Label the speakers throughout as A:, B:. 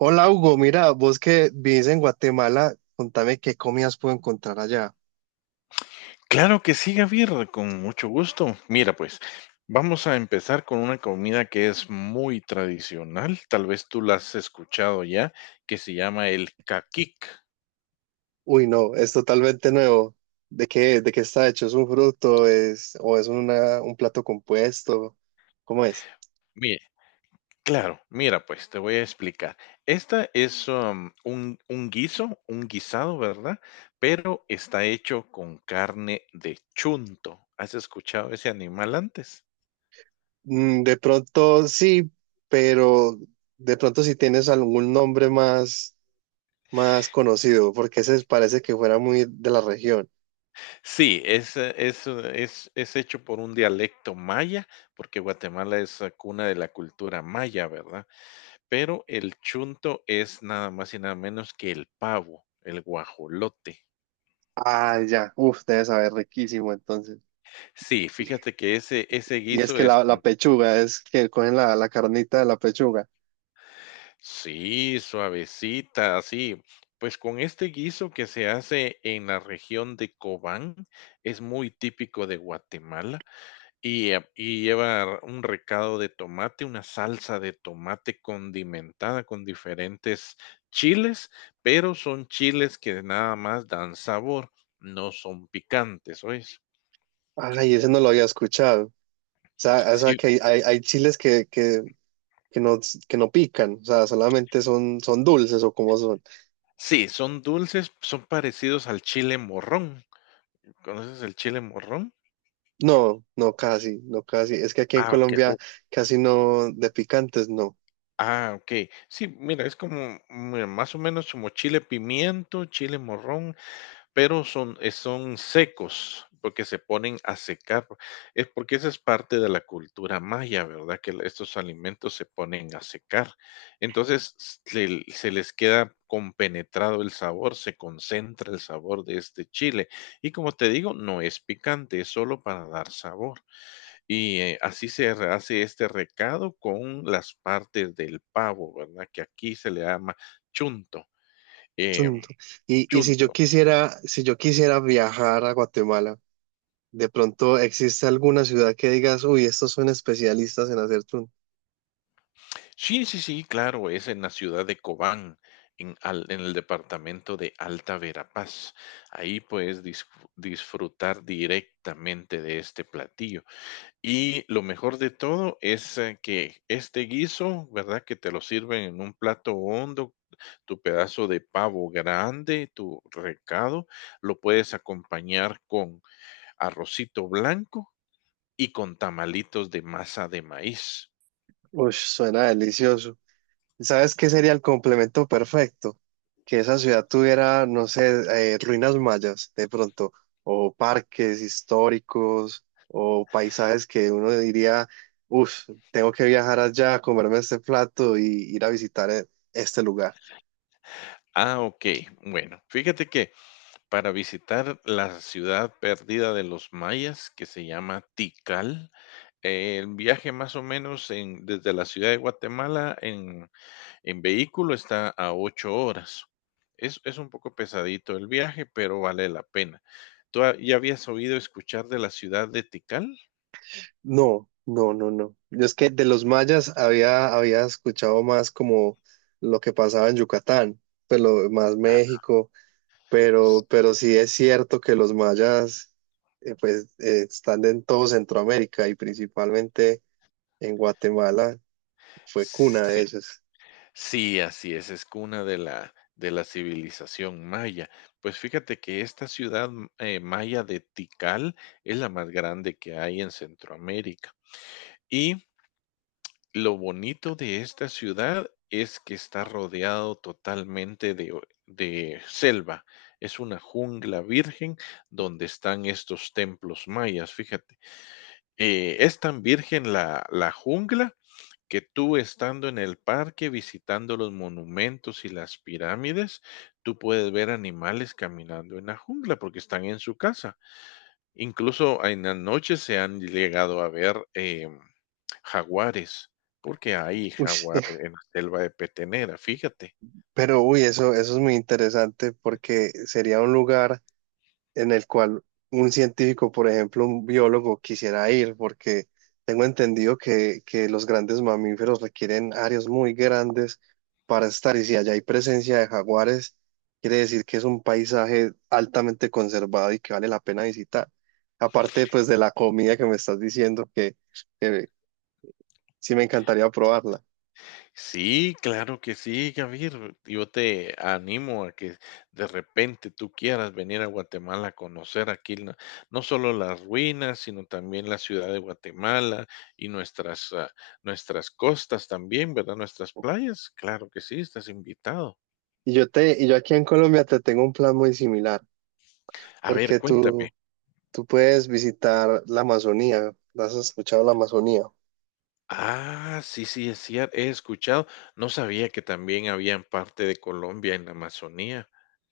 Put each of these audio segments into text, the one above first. A: Hola Hugo, mira, vos que vivís en Guatemala, contame qué comidas puedo encontrar allá.
B: Claro que sí, Javier, con mucho gusto. Mira, pues vamos a empezar con una comida que es muy tradicional, tal vez tú la has escuchado ya, que se llama el caquic.
A: Uy, no, es totalmente nuevo. De qué está hecho? ¿Es un fruto? ¿Es, o es una, un plato compuesto? ¿Cómo es?
B: Mire, claro, mira, pues te voy a explicar. Esta es un guiso, un guisado, ¿verdad? Pero está hecho con carne de chunto. ¿Has escuchado ese animal antes?
A: Mm, de pronto sí, pero de pronto si tienes algún nombre más, más conocido, porque ese parece que fuera muy de la región.
B: Sí, es hecho por un dialecto maya, porque Guatemala es cuna de la cultura maya, ¿verdad? Pero el chunto es nada más y nada menos que el pavo, el guajolote.
A: Ah, ya, uf, debe saber riquísimo entonces.
B: Sí, fíjate que ese
A: Y es
B: guiso
A: que
B: es
A: la
B: con,
A: pechuga, es que cogen la carnita de la pechuga.
B: sí, suavecita, así. Pues con este guiso que se hace en la región de Cobán, es muy típico de Guatemala. Y lleva un recado de tomate, una salsa de tomate condimentada con diferentes chiles, pero son chiles que nada más dan sabor, no son picantes, ¿oyes?
A: Ay, ese no lo había escuchado. O sea
B: Sí,
A: que hay chiles que no, que no pican, o sea, solamente son, son dulces o como son.
B: sí, son dulces, son parecidos al chile morrón. ¿Conoces el chile morrón?
A: No, no, casi, no, casi. Es que aquí en
B: Ah, ok.
A: Colombia casi no, de picantes, no.
B: Ah, ok. Sí, mira, es como, mira, más o menos como chile pimiento, chile morrón, pero son, son secos, porque se ponen a secar. Es porque esa es parte de la cultura maya, ¿verdad? Estos alimentos se ponen a secar. Entonces se les queda compenetrado el sabor, se concentra el sabor de este chile. Y como te digo, no es picante, es solo para dar sabor. Y hace este recado con las partes del pavo, ¿verdad? Que aquí se le llama chunto. em,
A: Chunto. Y si yo
B: Chunto.
A: quisiera, si yo quisiera viajar a Guatemala, de pronto existe alguna ciudad que digas, uy, estos son especialistas en hacer chunto.
B: Sí, sí, sí, claro, es en la ciudad de Cobán, en el departamento de Alta Verapaz. Ahí disfrutar directamente de este platillo. Y lo mejor de todo es que este guiso, ¿verdad? Que te lo sirven en un plato hondo, tu pedazo de pavo grande, tu recado, lo puedes acompañar con arrocito blanco y con tamalitos de masa de maíz.
A: Uy, suena delicioso. ¿Sabes qué sería el complemento perfecto? Que esa ciudad tuviera, no sé, ruinas mayas de pronto, o parques históricos, o paisajes que uno diría, uff, tengo que viajar allá, a comerme este plato y ir a visitar este lugar.
B: Ah, ok. Bueno, fíjate que para visitar la ciudad perdida de los mayas que se llama Tikal. El viaje más o menos desde la ciudad de Guatemala en vehículo está a ocho horas. Es un poco pesadito el viaje, pero vale la pena. ¿Ya habías oído escuchar de la ciudad de Tikal?
A: No, no, no, no. Yo es que de los mayas había, había escuchado más como lo que pasaba en Yucatán, pero más
B: Ah,
A: México.
B: s-
A: Pero sí es cierto que los mayas pues están en todo Centroamérica y principalmente en Guatemala fue cuna de
B: sí.
A: ellos.
B: Sí, así es cuna de la civilización maya. Pues fíjate que esta ciudad, maya de Tikal es la más grande que hay en Centroamérica. Y lo bonito de esta ciudad es que está rodeado totalmente de selva. Es una jungla virgen donde están estos templos mayas, fíjate. Es tan virgen la jungla que tú estando en el parque, visitando los monumentos y las pirámides, tú puedes ver animales caminando en la jungla porque están en su casa. Incluso en la noche se han llegado a ver jaguares, porque hay
A: Uy,
B: jaguar en la selva de Petenera, fíjate.
A: pero uy, eso es muy interesante porque sería un lugar en el cual un científico, por ejemplo, un biólogo quisiera ir, porque tengo entendido que los grandes mamíferos requieren áreas muy grandes para estar, y si allá hay presencia de jaguares, quiere decir que es un paisaje altamente conservado y que vale la pena visitar. Aparte, pues, de la comida que me estás diciendo, que sí me encantaría probarla.
B: Sí, claro que sí, Javier. Yo te animo a que de repente tú quieras venir a Guatemala a conocer aquí no, no solo las ruinas, sino también la ciudad de Guatemala y nuestras, nuestras costas también, ¿verdad? Nuestras playas. Claro que sí, estás invitado.
A: Y yo te, y yo aquí en Colombia te tengo un plan muy similar,
B: A ver,
A: porque
B: cuéntame.
A: tú puedes visitar la Amazonía. ¿Has escuchado la Amazonía?
B: Ah, sí, sí, es cierto. He escuchado. No sabía que también había en parte de Colombia en la Amazonía.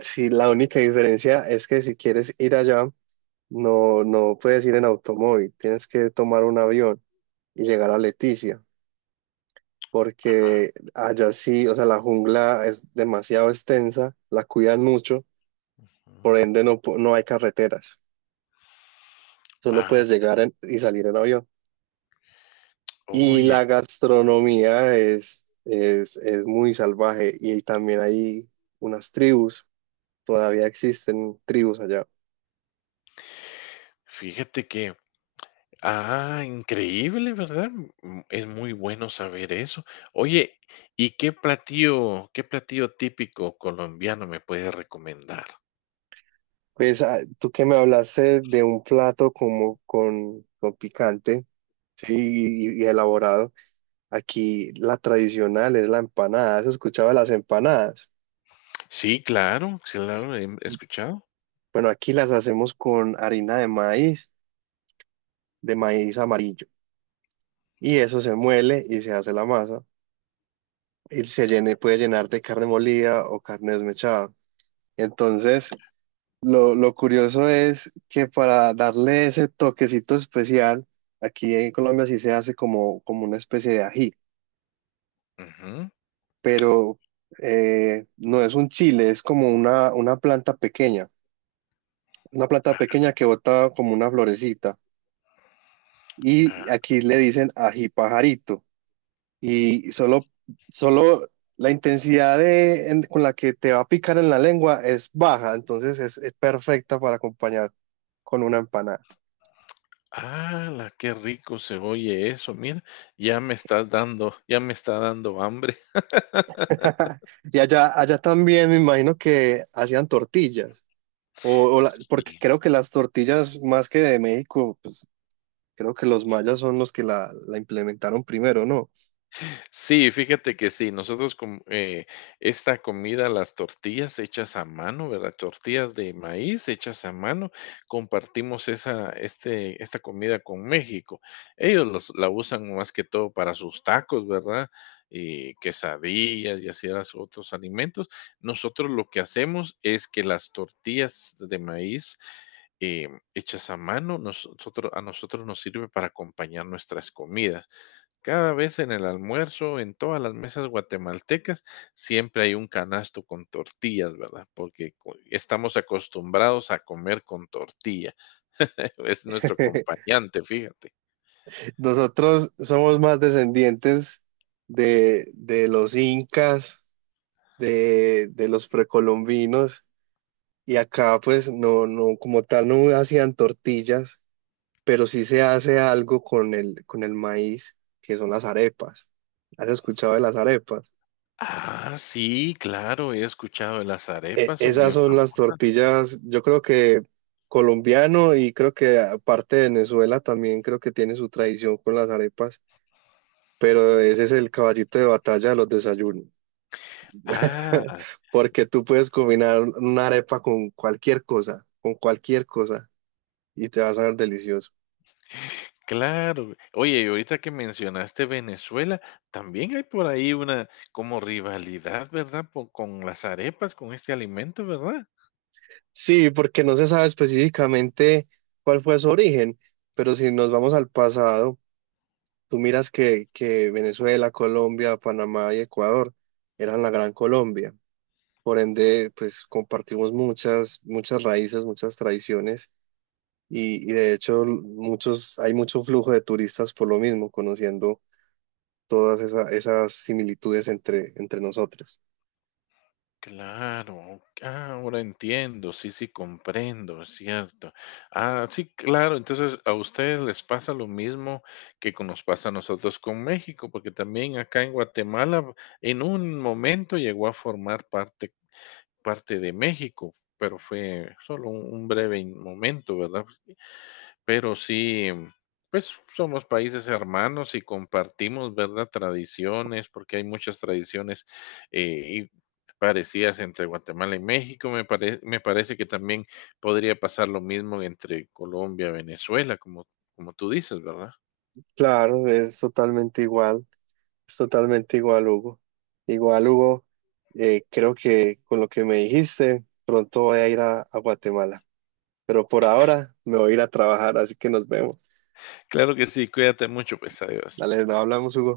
A: Sí, la única diferencia es que si quieres ir allá, no, no puedes ir en automóvil, tienes que tomar un avión y llegar a Leticia,
B: Ah,
A: porque allá sí, o sea, la jungla es demasiado extensa, la cuidan mucho,
B: ujú.
A: por ende no, no hay carreteras, solo
B: Ah,
A: puedes llegar y salir en avión. Y
B: oye,
A: la
B: claro.
A: gastronomía es muy salvaje y también hay unas tribus, todavía existen tribus allá.
B: Fíjate que ah, increíble, ¿verdad? Mm, es muy bueno saber eso. Oye, ¿y qué platillo típico colombiano me puedes recomendar?
A: Pues ah, tú que me hablaste de un plato como con picante, sí, y elaborado. Aquí la tradicional es la empanada. ¿Has escuchado de las empanadas?
B: Sí, claro, sí, claro, he escuchado.
A: Bueno, aquí las hacemos con harina de maíz amarillo. Y eso se muele y se hace la masa. Y se llene, puede llenar de carne molida o carne desmechada. Entonces, lo curioso es que para darle ese toquecito especial, aquí en Colombia sí se hace como, como una especie de ají.
B: Ujú.
A: Pero no es un chile, es como una planta
B: Ah,
A: pequeña que bota como una florecita. Y aquí le dicen ají pajarito. Y solo, solo la intensidad de, con la que te va a picar en la lengua es baja, entonces es perfecta para acompañar con una empanada.
B: Ala, qué rico se oye eso. Mira, ya me estás dando, ya me está dando hambre.
A: Y allá, allá también me imagino que hacían tortillas. O, porque
B: Sí.
A: creo que las tortillas más que de México, pues creo que los mayas son los que la implementaron primero, ¿no?
B: Sí, fíjate que sí, nosotros com esta comida, las tortillas hechas a mano, ¿verdad? Tortillas de maíz hechas a mano, compartimos esa este esta comida con México. Ellos los la usan más que todo para sus tacos, ¿verdad? Y quesadillas y así las otros alimentos. Nosotros lo que hacemos es que las tortillas de maíz, hechas a mano, nosotros a nosotros nos sirve para acompañar nuestras comidas. Cada vez en el almuerzo, en todas las mesas guatemaltecas, siempre hay un canasto con tortillas, ¿verdad? Estamos acostumbrados a comer con tortilla. Es nuestro acompañante, fíjate.
A: Nosotros somos más descendientes de los incas, de los precolombinos, y acá pues no, no, como tal no hacían tortillas, pero sí se hace algo con el maíz, que son las arepas. ¿Has escuchado de las arepas?
B: Ah, sí, claro, he escuchado las arepas, son
A: Esas
B: bien
A: son las
B: famosas.
A: tortillas, yo creo que colombiano y creo que aparte de Venezuela también creo que tiene su tradición con las arepas, pero ese es el caballito de batalla de los desayunos,
B: Ah,
A: porque tú puedes combinar una arepa con cualquier cosa y te va a saber delicioso.
B: claro. Oye, y ahorita que mencionaste Venezuela, también hay por ahí una como rivalidad, ¿verdad? Con las arepas, con este alimento, ¿verdad?
A: Sí, porque no se sabe específicamente cuál fue su origen, pero si nos vamos al pasado, tú miras que Venezuela, Colombia, Panamá y Ecuador eran la Gran Colombia. Por ende, pues compartimos muchas, muchas raíces, muchas tradiciones y de hecho muchos, hay mucho flujo de turistas por lo mismo, conociendo todas esas similitudes entre, entre nosotros.
B: Claro, ah, ahora entiendo, sí, sí, comprendo, es cierto. Ah, sí, claro, entonces a ustedes les pasa lo mismo nos pasa a nosotros con México, porque también acá en Guatemala en un momento llegó a formar parte, parte de México, pero fue solo un momento, ¿verdad? Pero sí, pues somos países hermanos y compartimos, ¿verdad? Tradiciones, porque hay muchas tradiciones y parecidas entre Guatemala y México. Me parece que también podría pasar lo mismo entre Colombia y Venezuela, como, como tú dices, ¿verdad?
A: Claro, es totalmente igual, Hugo. Igual, Hugo, creo que con lo que me dijiste, pronto voy a ir a Guatemala, pero por ahora me voy a ir a trabajar, así que nos vemos.
B: Claro que sí, cuídate mucho, pues adiós.
A: Dale, no hablamos, Hugo.